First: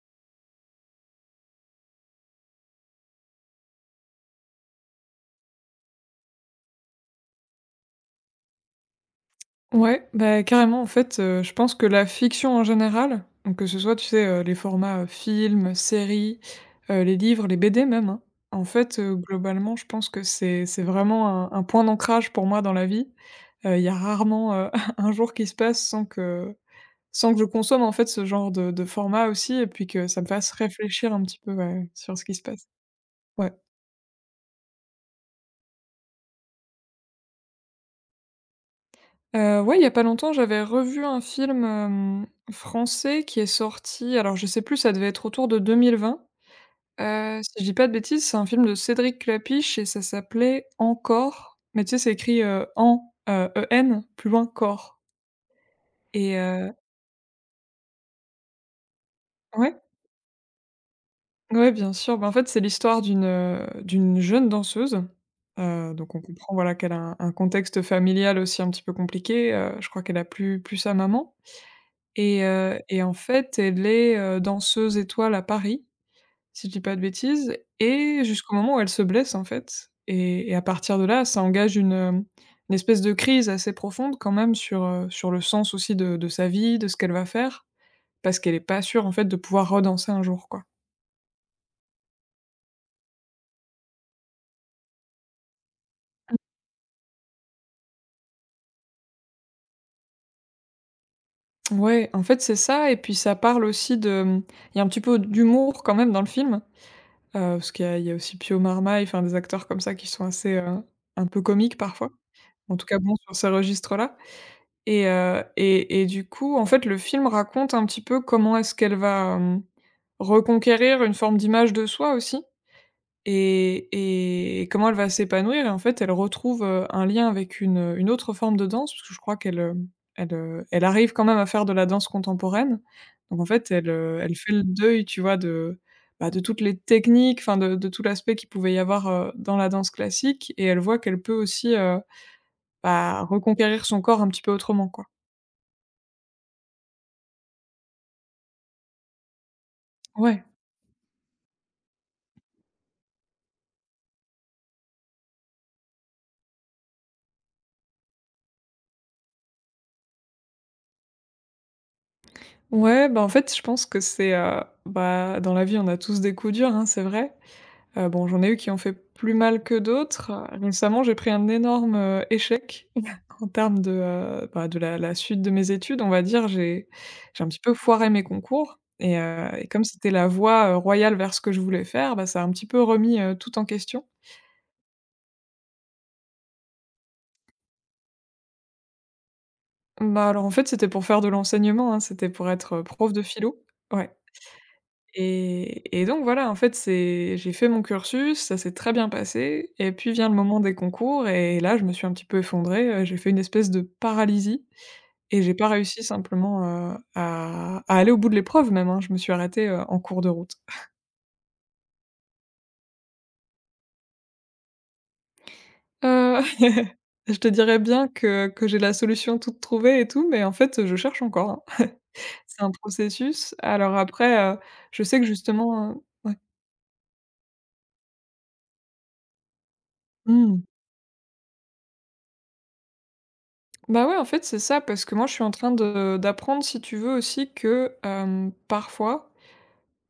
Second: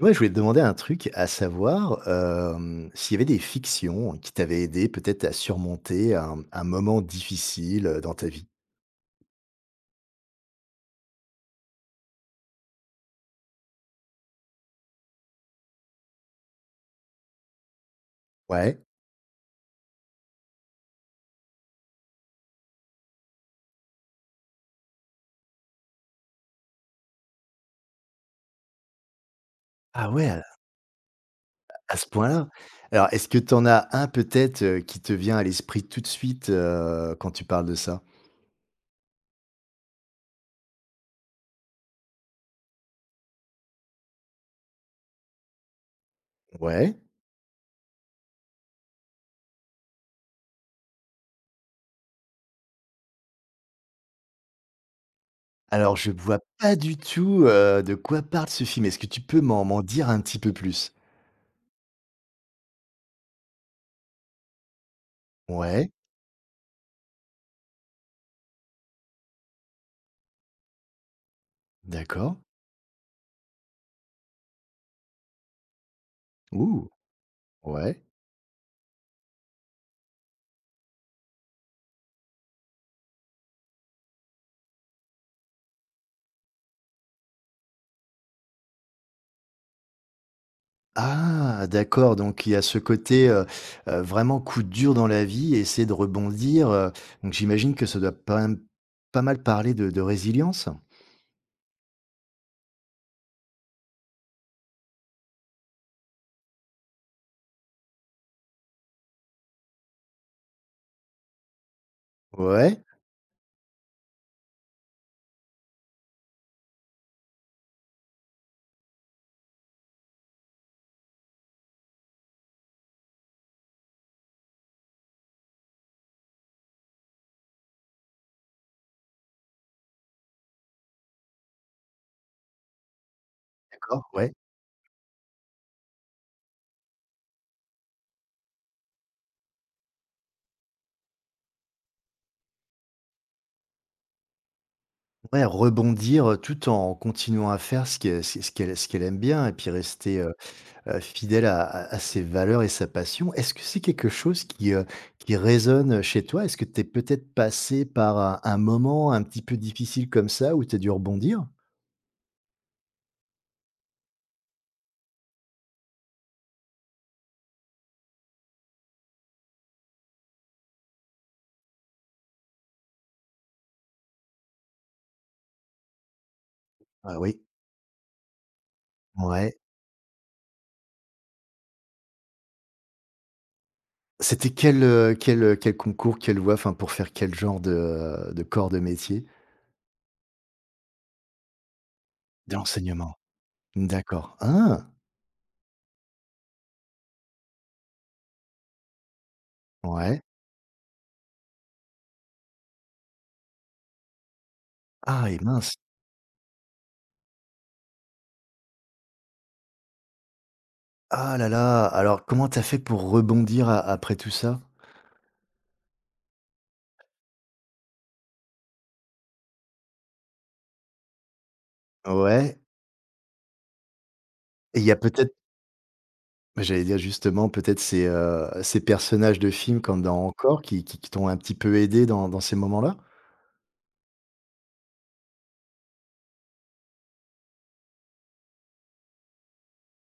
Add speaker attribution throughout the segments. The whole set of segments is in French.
Speaker 1: Ouais, je voulais te demander un truc, à savoir, s'il y avait des fictions qui t'avaient aidé peut-être à surmonter un moment difficile, dans ta vie?
Speaker 2: Carrément, je pense que la fiction en général, donc que ce soit, les formats, films, séries, les livres, les BD même,
Speaker 1: Ouais.
Speaker 2: globalement, je pense que c'est vraiment un point d'ancrage pour moi dans la vie. Il y a rarement, un jour qui se passe sans que je consomme, en fait, ce genre de format aussi et puis que
Speaker 1: Ah
Speaker 2: ça me
Speaker 1: ouais,
Speaker 2: fasse réfléchir un petit peu, ouais,
Speaker 1: à ce
Speaker 2: sur ce qui se
Speaker 1: point-là?
Speaker 2: passe.
Speaker 1: Alors est-ce que
Speaker 2: Ouais.
Speaker 1: t'en as un peut-être, qui te vient à l'esprit tout de suite, quand tu parles de ça?
Speaker 2: Ouais, il y a pas longtemps, j'avais revu un film, français qui est sorti, alors je sais plus, ça devait être autour de 2020.
Speaker 1: Ouais.
Speaker 2: Si je dis pas de bêtises, c'est un film de Cédric Clapiche et ça s'appelait «Encore», mais tu sais, c'est écrit, en, E-N, plus loin «corps».
Speaker 1: Alors je
Speaker 2: et
Speaker 1: vois pas
Speaker 2: heu
Speaker 1: du tout, de quoi parle ce film. Est-ce que tu peux m'en
Speaker 2: ouais,
Speaker 1: m'en dire un petit peu plus?
Speaker 2: ouais, bien sûr. En fait, c'est l'histoire d'une, d'une jeune danseuse,
Speaker 1: Ouais,
Speaker 2: donc on comprend, voilà, qu'elle a un contexte familial aussi un petit peu compliqué, je crois qu'elle a plus sa maman.
Speaker 1: d'accord.
Speaker 2: Et en fait, elle est, danseuse étoile à Paris, si je dis
Speaker 1: Ouh!
Speaker 2: pas de bêtises,
Speaker 1: Ouais.
Speaker 2: et jusqu'au moment où elle se blesse, en fait, et à partir de là, ça engage une, une espèce de crise assez profonde quand même sur, sur le sens aussi de sa vie, de ce qu'elle va faire, parce qu'elle est pas sûre, en fait, de pouvoir redanser un jour, quoi.
Speaker 1: Ah d'accord, donc il y a ce côté, vraiment coup dur dans la vie, essayer de rebondir, donc j'imagine que ça doit pas mal parler de résilience?
Speaker 2: Ouais, en fait, c'est ça, et puis ça parle aussi de, mmh, il y a un petit peu d'humour quand même dans le film. Parce qu'il y a aussi Pio Marmaille, enfin des acteurs comme ça qui sont assez, un peu comiques parfois. En
Speaker 1: Ouais,
Speaker 2: tout cas bon, sur ces registres-là. Et du coup, en fait, le film raconte un petit peu comment est-ce qu'elle va, reconquérir une forme d'image de soi aussi. Et comment elle va s'épanouir et en fait, elle retrouve, un lien avec une autre forme de danse, parce que je crois qu'elle, elle, elle arrive quand même à faire de la danse contemporaine. Donc en fait, elle,
Speaker 1: d'accord, ouais.
Speaker 2: elle fait le deuil, tu vois, de, de toutes les techniques, enfin de tout l'aspect qu'il pouvait y avoir, dans la danse classique, et elle voit qu'elle peut aussi, reconquérir son corps un petit peu autrement, quoi.
Speaker 1: Ouais, rebondir, tout en continuant à faire ce que ce ce qu'elle aime bien et puis rester,
Speaker 2: Ouais.
Speaker 1: fidèle à ses valeurs et sa passion. Est-ce que c'est quelque chose qui résonne, chez toi? Est-ce que tu es peut-être passé par un moment un petit peu difficile comme ça où tu as dû rebondir?
Speaker 2: Ouais, en fait, je pense que c'est, dans la vie, on a tous des coups durs, hein, c'est vrai. Bon, j'en ai eu qui ont fait plus mal que d'autres. Récemment, j'ai pris un énorme, échec en termes de, de la suite de mes études, on va dire. J'ai
Speaker 1: Ah oui,
Speaker 2: j'ai un petit peu foiré mes concours, et heu
Speaker 1: ouais.
Speaker 2: et comme c'était la voie, royale vers ce que je voulais faire, bah, ça a un petit peu remis, tout en question.
Speaker 1: C'était quel, quel, quel concours, quelle voie, enfin, pour faire quel genre de corps de métier?
Speaker 2: Alors, en fait, c'était pour faire de l'enseignement, hein, c'était pour être, prof
Speaker 1: D'enseignement.
Speaker 2: de philo. Ouais.
Speaker 1: D'accord. Ah!
Speaker 2: Et donc voilà, en fait, c'est, j'ai fait mon cursus, ça s'est très bien passé, et puis
Speaker 1: Ouais.
Speaker 2: vient le moment des concours et là, je me suis un petit peu effondrée, j'ai fait une espèce de paralysie
Speaker 1: Ah et
Speaker 2: et j'ai pas
Speaker 1: mince.
Speaker 2: réussi simplement, à aller au bout de l'épreuve même, hein, je me suis arrêtée, en cours de route.
Speaker 1: Ah là là! Alors comment t'as fait pour rebondir a après tout ça?
Speaker 2: Heu, je te dirais bien que j'ai la solution toute trouvée et tout, mais en fait, je cherche encore, hein.
Speaker 1: Ouais
Speaker 2: C'est un processus. Alors après,
Speaker 1: et il y a
Speaker 2: je sais que
Speaker 1: peut-être
Speaker 2: justement, ouais.
Speaker 1: j'allais dire justement, peut-être ces, ces personnages de films comme dans
Speaker 2: Mmh.
Speaker 1: Encore qui t'ont un petit peu aidé dans ces moments-là?
Speaker 2: Bah, ouais, en fait, c'est ça, parce que moi, je suis en train de d'apprendre, si tu veux, aussi que, parfois,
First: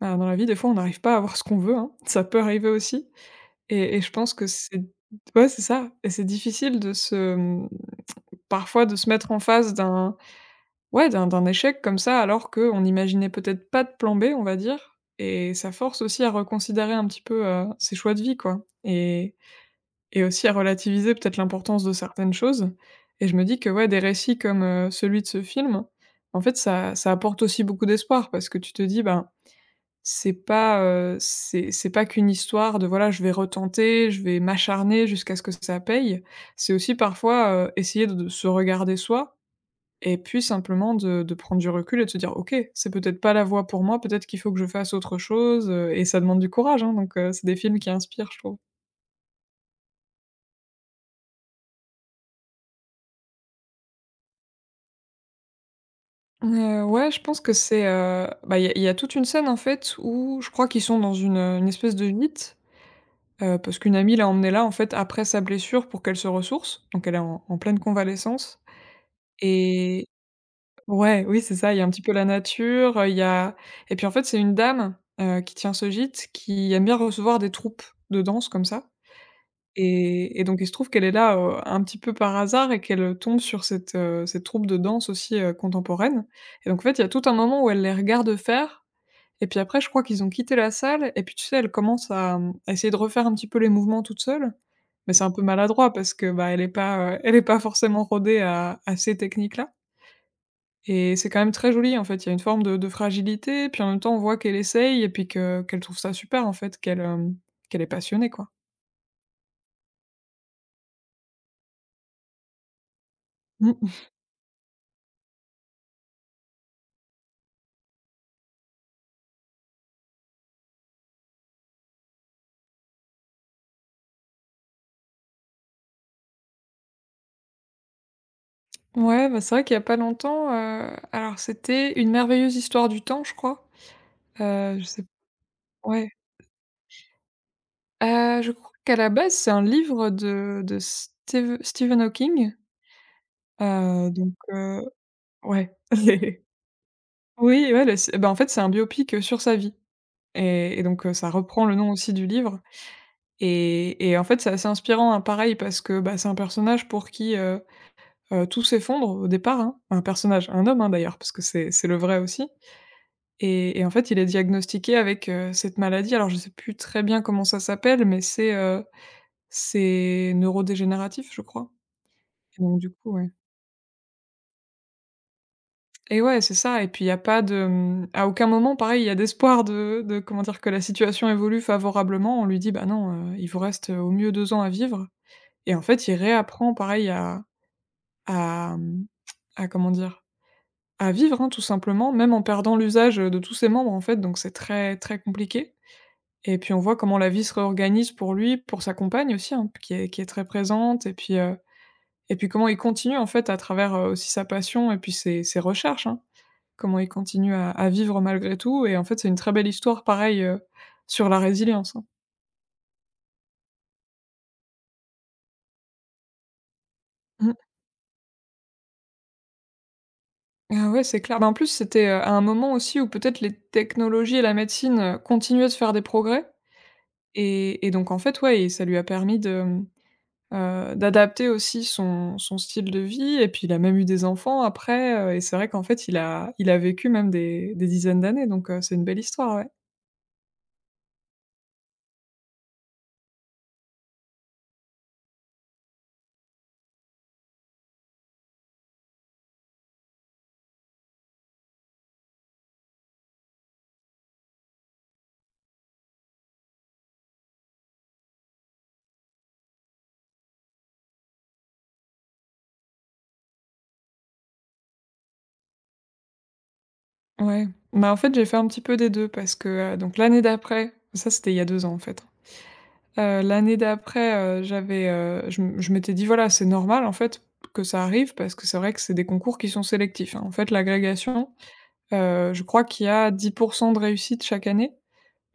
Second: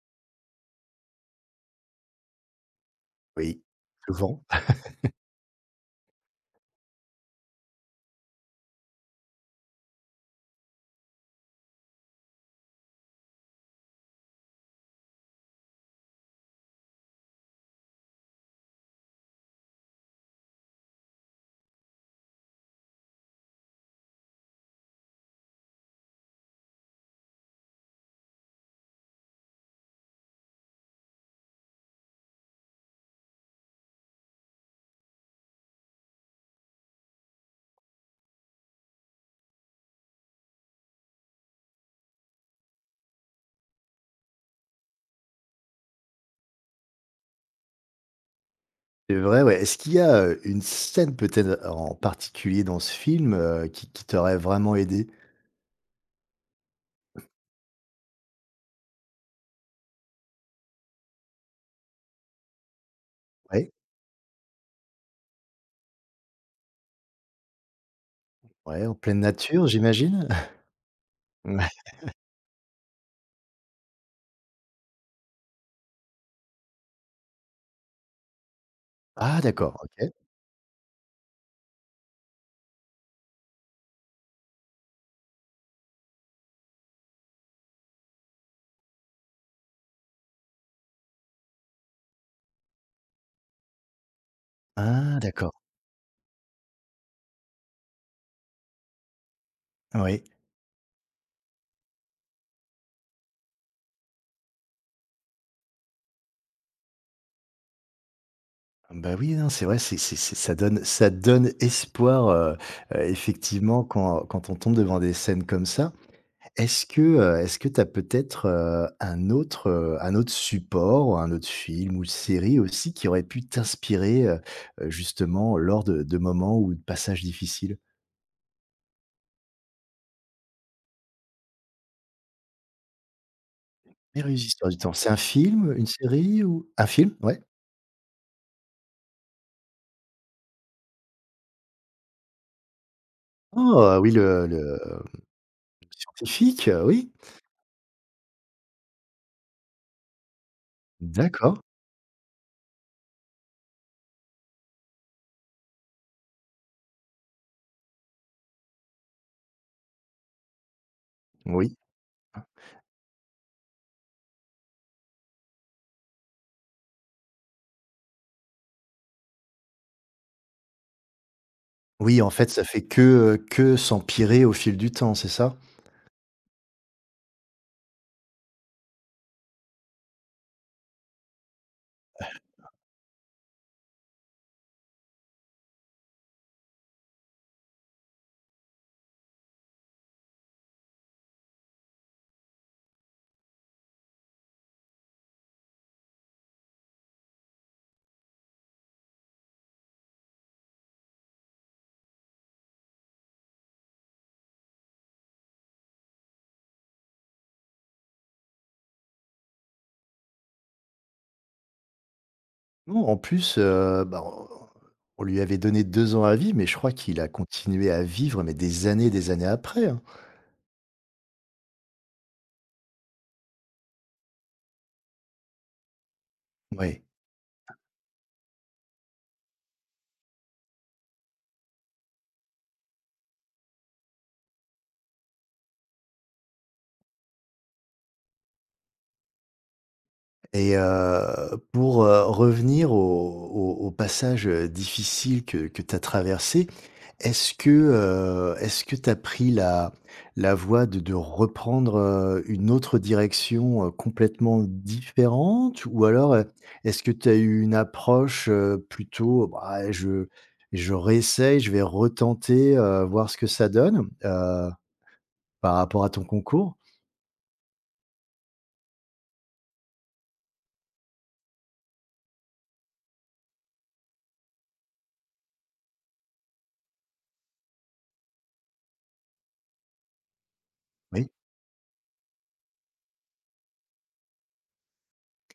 Speaker 2: bah, dans la vie, des fois, on n'arrive pas à avoir ce qu'on veut, hein, ça peut arriver aussi,
Speaker 1: Oui,
Speaker 2: et je pense
Speaker 1: souvent.
Speaker 2: que c'est, ouais, c'est ça, et c'est difficile de se, mmh, parfois, de se mettre en face d'un, ouais, d'un échec comme ça, alors qu'on n'imaginait peut-être pas de plan B, on va dire, et ça force aussi à reconsidérer un petit peu, ses choix de vie, quoi, et aussi à relativiser peut-être l'importance de certaines choses, et je me dis que, ouais, des récits comme, celui de ce film, en fait, ça apporte aussi beaucoup d'espoir, parce que tu te dis: «Ben, c'est pas, c'est pas qu'une histoire de, voilà, je vais retenter, je vais m'acharner jusqu'à ce que ça paye». C'est aussi parfois, essayer de se regarder soi et puis simplement de prendre du recul et de se dire: «OK, c'est peut-être pas la voie pour moi, peut-être qu'il faut que je fasse autre chose», et ça demande du courage, hein, c'est des films qui inspirent, je trouve.
Speaker 1: C'est vrai, ouais. Est-ce qu'il y a, une scène peut-être en particulier dans ce film, qui t'aurait vraiment aidé?
Speaker 2: Ouais, je pense que c'est, il y a toute une scène, en fait, où je crois qu'ils sont dans une espèce de gîte,
Speaker 1: Ouais.
Speaker 2: parce qu'une amie l'a emmenée là, en fait, après sa blessure pour qu'elle se ressource. Donc elle est en pleine convalescence
Speaker 1: Ouais, en pleine nature,
Speaker 2: et,
Speaker 1: j'imagine?
Speaker 2: ouais, oui, c'est
Speaker 1: Ouais.
Speaker 2: ça, il y a un petit peu la nature, il y a et puis, en fait, c'est une dame, qui tient ce gîte, qui aime bien recevoir des troupes de danse comme ça,
Speaker 1: Ah d'accord, OK.
Speaker 2: et donc il se trouve qu'elle est là, un petit peu par hasard, et qu'elle, tombe sur cette, cette troupe de danse aussi, contemporaine, et donc en fait, il y a tout un moment où elle les regarde faire, et puis après je crois qu'ils ont quitté la salle, et puis tu sais, elle commence à, mmh, à essayer de refaire un petit peu les mouvements toute seule, mais
Speaker 1: Ah
Speaker 2: c'est un peu
Speaker 1: d'accord.
Speaker 2: maladroit parce que, bah, elle est pas forcément rodée à ces techniques-là,
Speaker 1: Oui.
Speaker 2: et c'est quand même très joli, en fait. Il y a une forme de fragilité, puis en même temps on voit qu'elle essaye et puis que qu'elle trouve ça super, en fait, qu'elle, qu'elle est passionnée, quoi.
Speaker 1: Bah, oui, non, c'est vrai, c'est ça donne espoir, effectivement
Speaker 2: Mmh.
Speaker 1: quand quand on tombe devant des scènes comme ça. Est-ce que tu as peut-être, un autre support un autre film ou série aussi qui aurait pu t'inspirer, justement lors de moments ou de passages difficiles?
Speaker 2: Ouais, bah, c'est vrai qu'il y a pas longtemps, alors c'était Une merveilleuse histoire du temps, je crois.
Speaker 1: Les Résistances
Speaker 2: Heu,
Speaker 1: du
Speaker 2: je
Speaker 1: temps,
Speaker 2: sais
Speaker 1: c'est un film, une
Speaker 2: ouais,
Speaker 1: série ou un film? Ouais.
Speaker 2: je crois qu'à la base, c'est un livre de Steve Stephen Hawking,
Speaker 1: Oh, oui,
Speaker 2: heu, donc
Speaker 1: le
Speaker 2: heu, ouais.
Speaker 1: scientifique, oui.
Speaker 2: Oui, ouais, le c'est, bah, en fait, c'est un biopic, sur sa vie, et ça
Speaker 1: D'accord,
Speaker 2: reprend le nom aussi du livre, et en fait, c'est assez inspirant, hein, pareil, parce que, bah, c'est un personnage pour qui, tout s'effondre au départ, hein. Enfin, un personnage, un homme, hein, d'ailleurs, parce que c'est
Speaker 1: oui.
Speaker 2: c'est le vrai aussi. Et en fait, il est diagnostiqué avec, cette maladie. Alors, je sais plus très bien comment ça s'appelle, mais c'est neurodégénératif, je crois.
Speaker 1: Oui, en fait, ça
Speaker 2: Et donc
Speaker 1: fait
Speaker 2: du coup, ouais.
Speaker 1: que s'empirer au fil du temps, c'est ça?
Speaker 2: Et ouais, c'est ça, et puis il n'y a pas de, mmh, à aucun moment, pareil, il y a d'espoir de comment dire? Que la situation évolue favorablement. On lui dit: «Bah non, il vous reste, au mieux 2 ans à vivre», et en fait, il réapprend pareil à, mmh, à comment dire? À vivre, hein, tout simplement, même en perdant l'usage de tous ses membres, en fait, donc c'est très, très compliqué. Et puis on voit comment la vie se réorganise pour lui, pour sa compagne aussi, hein, qui est très présente, et puis comment il continue en fait à travers, aussi sa passion, et puis ses recherches, hein. Comment il continue à vivre malgré tout, et en fait, c'est une très belle histoire pareil, sur la résilience, hein.
Speaker 1: Non, en plus, bah, on lui avait donné 2 ans à vivre, mais je crois qu'il a
Speaker 2: Mmh.
Speaker 1: continué à vivre, mais des années après, hein.
Speaker 2: Ah ouais, c'est clair. Bah, en plus, c'était, à un moment aussi où peut-être les technologies et la médecine, continuaient de faire des progrès,
Speaker 1: Ouais.
Speaker 2: et donc en fait, ouais, et ça lui a permis de, mmh, d'adapter aussi son style de vie, et puis il a même eu des enfants après, et c'est vrai qu'en fait il a vécu même des dizaines d'années, c'est une belle histoire, ouais.
Speaker 1: Et pour, revenir au au au passage, difficile que tu as traversé, est-ce que tu as pris la la voie de reprendre, une autre direction, complètement différente? Ou alors, est-ce que tu as eu une approche, plutôt: «Bah, je réessaye, je vais retenter, voir ce que ça donne», par rapport à ton concours?
Speaker 2: Ouais, bah, en fait, j'ai fait un petit peu des 2 parce que, donc l'année d'après, ça c'était il y a 2 ans, en fait. L'année d'après, je m'étais dit: «Voilà, c'est normal, en fait, que ça arrive», parce que c'est vrai que c'est des concours qui sont sélectifs, hein. En fait,
Speaker 1: Oui.
Speaker 2: l'agrégation, je crois qu'il y a 10 de réussite chaque année.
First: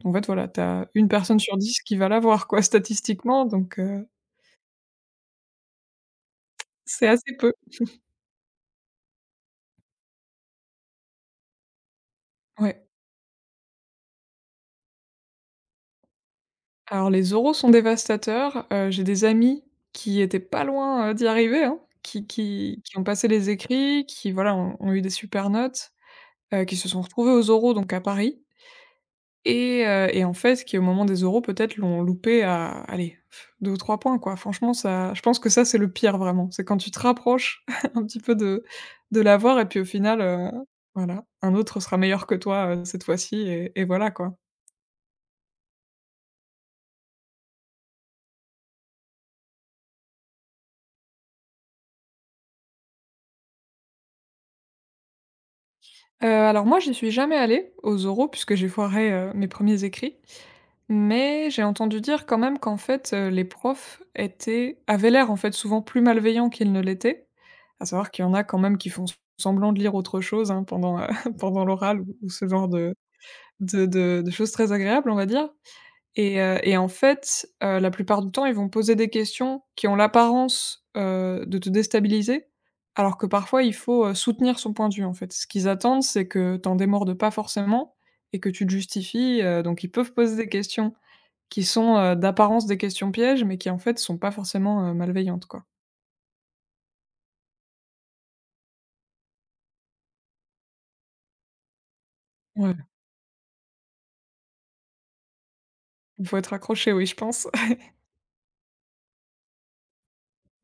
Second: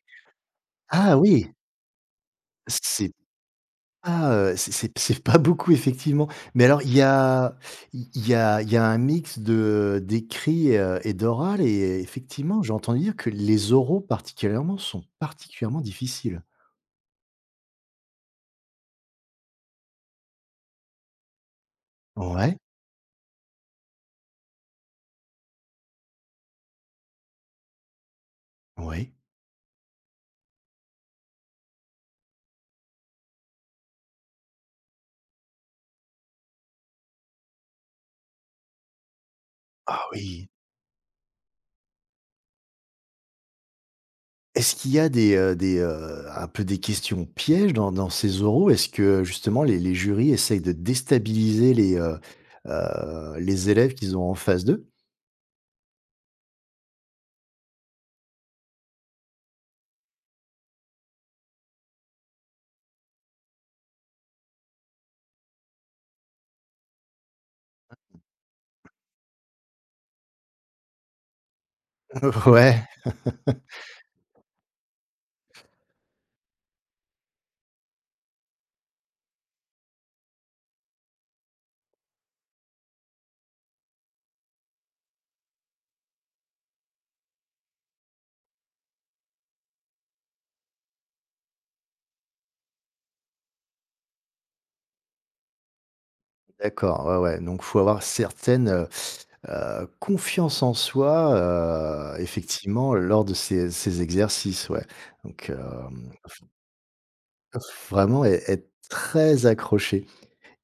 Speaker 2: En fait, voilà, tu as 1
Speaker 1: Ah
Speaker 2: personne
Speaker 1: oui!
Speaker 2: sur 10 qui va l'avoir, quoi,
Speaker 1: C'est
Speaker 2: statistiquement, donc
Speaker 1: Ah, c'est pas beaucoup effectivement. Mais alors
Speaker 2: c'est assez peu.
Speaker 1: il y a un mix de d'écrit, et d'oral et effectivement, j'ai
Speaker 2: Ouais.
Speaker 1: entendu dire que les oraux particulièrement sont particulièrement difficiles.
Speaker 2: Alors les oraux sont dévastateurs, j'ai des amis qui étaient pas loin, d'y arriver, hein, qui
Speaker 1: Ouais,
Speaker 2: qui qui ont passé les écrits, qui voilà, ont eu des super notes, qui se sont retrouvés aux oraux donc à Paris.
Speaker 1: ouais,
Speaker 2: Et en fait, qui au moment des euros, peut-être, l'ont loupé à, allez, pff, 2 ou 3 points, quoi. Franchement, ça je pense que ça, c'est le pire, vraiment. C'est quand tu te rapproches un petit peu de l'avoir et puis, au
Speaker 1: Ah
Speaker 2: final,
Speaker 1: oui.
Speaker 2: voilà, un autre sera meilleur que toi, cette fois-ci et voilà, quoi.
Speaker 1: Est-ce qu'il y a des, un peu des questions pièges dans dans ces oraux? Est-ce que justement les jurys essayent de déstabiliser les élèves qu'ils ont en face d'eux?
Speaker 2: Alors moi, j'y suis jamais allée aux euros puisque j'ai foiré, mes premiers écrits. Mais j'ai entendu dire quand même qu'en fait, les profs étaient avaient l'air en fait souvent plus malveillants qu'ils ne l'étaient. À savoir qu'il y en a quand même qui font semblant de lire autre chose, hein, pendant, pendant l'oral ou ce genre
Speaker 1: Ouais,
Speaker 2: de choses très agréables, on va dire. Et en fait, la plupart du temps, ils vont poser des questions qui ont l'apparence, de te déstabiliser, alors que parfois il faut, soutenir son point de vue, en fait. Ce qu'ils attendent, c'est que t'en en démordes pas forcément et que tu te justifies, donc ils peuvent poser des questions qui sont, d'apparence des questions pièges, mais qui en fait sont pas forcément, malveillantes, quoi.
Speaker 1: d'accord, ouais, ouais, donc faut avoir certaine, confiance en soi,
Speaker 2: Ouais,
Speaker 1: effectivement lors de ces ces exercices, ouais. Donc,
Speaker 2: il faut être accroché, oui, je pense.
Speaker 1: vraiment é être très accroché.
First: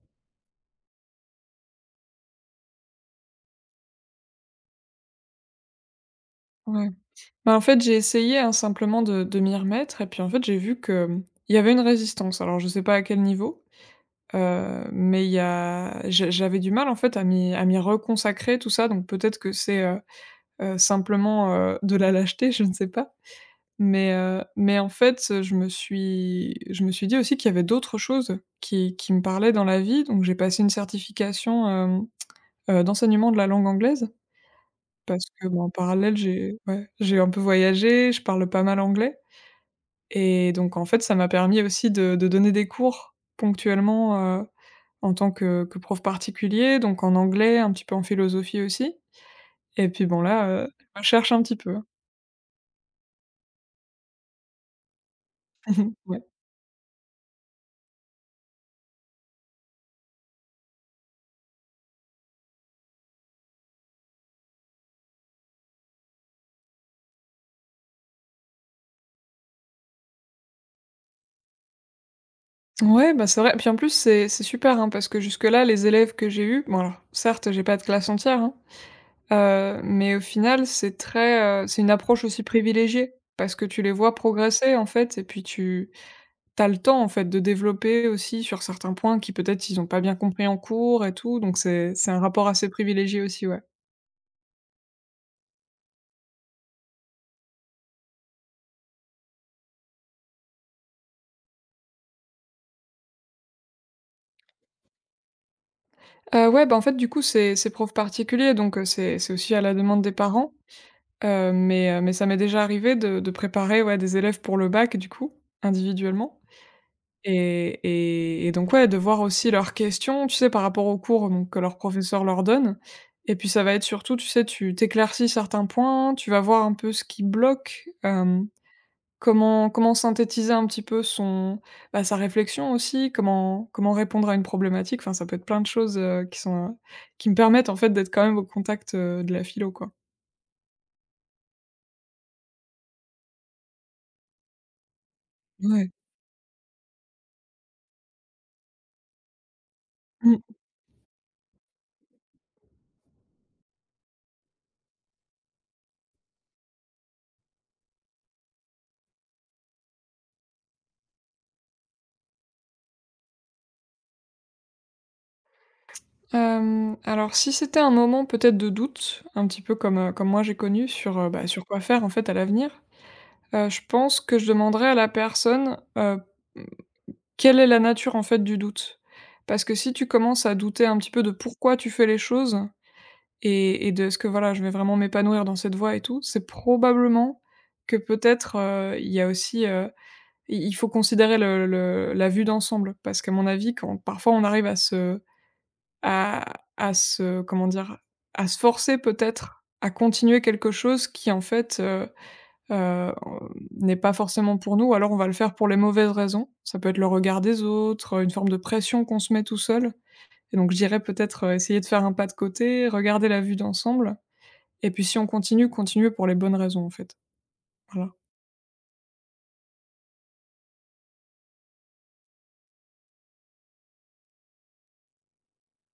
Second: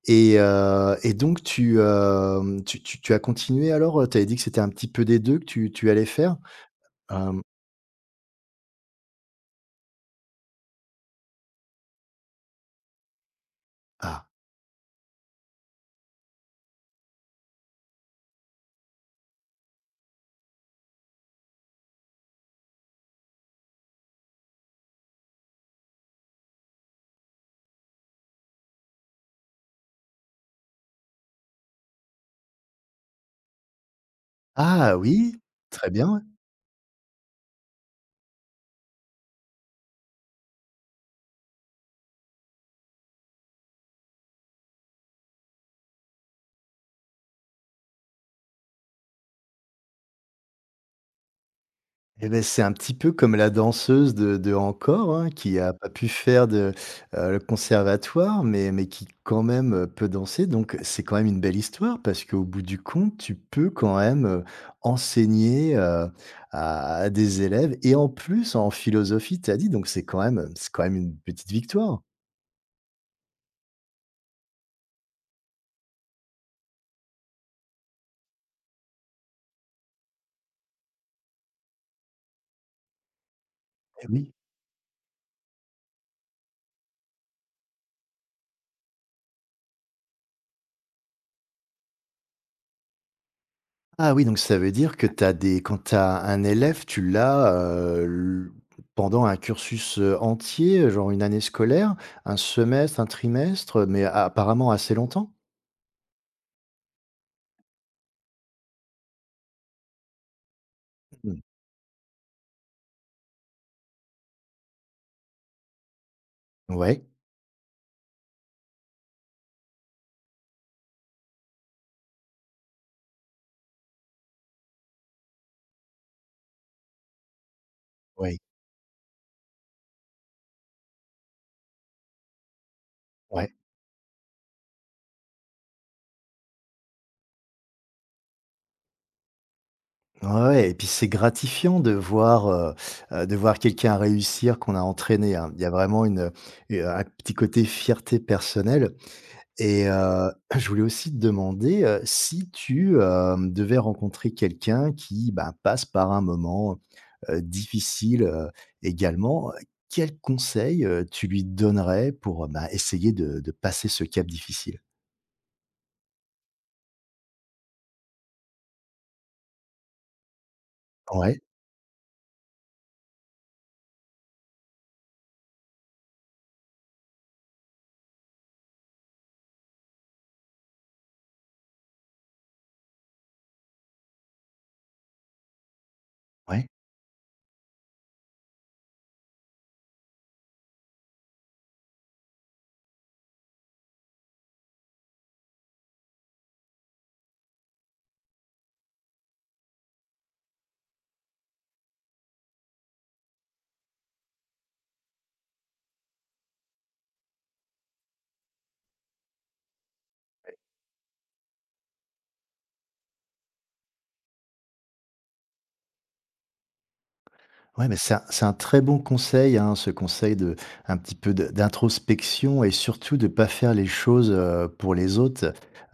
Speaker 1: Et donc tu, tu as continué alors, tu avais dit que c'était un petit peu des 2 que tu tu allais faire?
Speaker 2: Ouais.
Speaker 1: Hem,
Speaker 2: Bah, en fait, j'ai essayé, hein, simplement de m'y remettre et puis en fait, j'ai vu que, mmh, il y avait une résistance. Alors je sais pas à quel niveau,
Speaker 1: ah,
Speaker 2: mais il y a j'avais du mal, en fait, à m'y reconsacrer tout ça, donc peut-être que c'est, simplement, de la lâcheté, je ne sais pas. Mais en fait, je me suis dit aussi qu'il y avait d'autres choses qui me parlaient dans la vie, donc j'ai passé une certification, d'enseignement de la langue anglaise,
Speaker 1: ah
Speaker 2: parce
Speaker 1: oui,
Speaker 2: que, bah, en
Speaker 1: très bien,
Speaker 2: parallèle,
Speaker 1: ouais.
Speaker 2: j'ai ouais, j'ai un peu voyagé, je parle pas mal anglais et donc en fait, ça m'a permis aussi de donner des cours ponctuellement, en tant que prof particulier, donc en anglais, un petit peu en philosophie aussi et puis bon là, je cherche un petit peu, hein.
Speaker 1: Et beh, c'est un petit peu comme la danseuse de Encore, hein, qui a pas pu faire de, le conservatoire, mais qui quand même, peut danser. Donc c'est quand même une belle histoire parce qu'au bout du compte, tu peux quand même, enseigner, à des élèves et en plus en philosophie, tu as dit, donc c'est quand même une petite victoire.
Speaker 2: Ouais, bah, c'est vrai. Puis en plus, c'est super, hein, parce que jusque-là, les élèves que j'ai eus bon alors, certes, j'ai pas de classe entière, hein, mais au final, c'est très, c'est une approche aussi privilégiée parce que tu les
Speaker 1: Ah
Speaker 2: vois
Speaker 1: oui.
Speaker 2: progresser, en fait et puis tu as le temps, en fait, de développer aussi sur certains points qui, peut-être, ils ont pas bien compris en cours et tout, donc c'est un rapport assez privilégié aussi, ouais.
Speaker 1: Ah oui, donc ça veut dire que t'as des quand tu as un élève, tu l'as, l pendant un cursus, entier, genre une année scolaire, un semestre, un trimestre, mais a apparemment assez longtemps?
Speaker 2: Ouais, bah, en fait, du coup, c'est prof particulier, donc c'est aussi à la demande des parents,
Speaker 1: Mmh.
Speaker 2: mais ça m'est déjà arrivé de préparer, ouais, des élèves pour le bac, du coup, individuellement.
Speaker 1: Ouais,
Speaker 2: Et donc ouais, de voir aussi leurs questions, tu sais, par rapport aux cours donc que leur professeur leur donne et puis ça va être surtout, tu sais, tu t'éclaircis certains points, tu vas voir un peu ce qui bloque,
Speaker 1: ouais,
Speaker 2: hem, comment synthétiser un petit peu son bah, sa réflexion aussi,
Speaker 1: ouais,
Speaker 2: comment répondre à une problématique, enfin ça peut être plein de choses, qui sont, qui me permettent en fait d'être quand même au contact, de la philo, quoi.
Speaker 1: ouais et puis c'est gratifiant de voir quelqu'un réussir qu'on a entraîné, hein. Il y a
Speaker 2: Ouais.
Speaker 1: vraiment une, un petit côté fierté personnelle. Et
Speaker 2: Mmh.
Speaker 1: je voulais aussi te demander, si tu, devais rencontrer quelqu'un qui, bah, passe par un moment, difficile, également, quels conseils, tu lui donnerais pour, bah, essayer de passer ce cap difficile?
Speaker 2: Hem, alors si c'était un moment peut-être de doute, un petit peu comme, comme moi j'ai connu sur,
Speaker 1: Ouais,
Speaker 2: bah, sur quoi faire en fait à l'avenir. Je pense que je demanderais à la personne, mmh, quelle est la nature en fait du doute? Parce que si tu commences à douter un petit peu de pourquoi tu fais les choses et de ce que voilà, je vais vraiment m'épanouir dans cette voie et tout?» c'est
Speaker 1: ouais.
Speaker 2: probablement que peut-être, il y a aussi, il faut considérer le la vue d'ensemble. Parce qu'à mon avis, quand parfois on arrive à se à se comment dire? À se forcer peut-être à continuer quelque chose qui en fait, Heu, n'est pas forcément pour nous ou alors on va le faire pour les mauvaises raisons. Ça peut être le regard des autres, une forme de pression qu'on se met tout seul et donc je dirais peut-être, essayer de faire un pas de côté, regarder la vue d'ensemble et puis si on continue, continuer pour les bonnes raisons en fait.
Speaker 1: Ouais, mais
Speaker 2: Voilà.
Speaker 1: c'est un très bon conseil, hein, ce conseil de un petit peu de d'introspection et surtout de pas faire les choses, pour les autres.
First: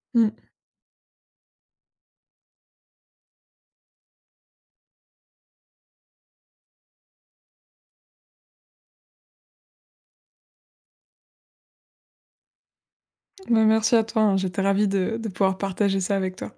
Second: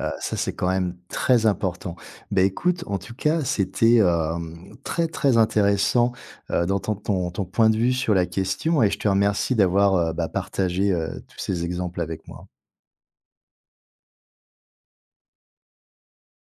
Speaker 1: Heu,
Speaker 2: Mmh.
Speaker 1: ça, c'est quand même très important. Ben, écoute, en tout cas, c'était, très, très intéressant, d'entendre ton ton point de vue sur la question et je te remercie d'avoir, bah, partagé, tous ces exemples avec moi.
Speaker 2: Bah, merci à toi, hein, j'étais ravie de pouvoir partager ça avec toi.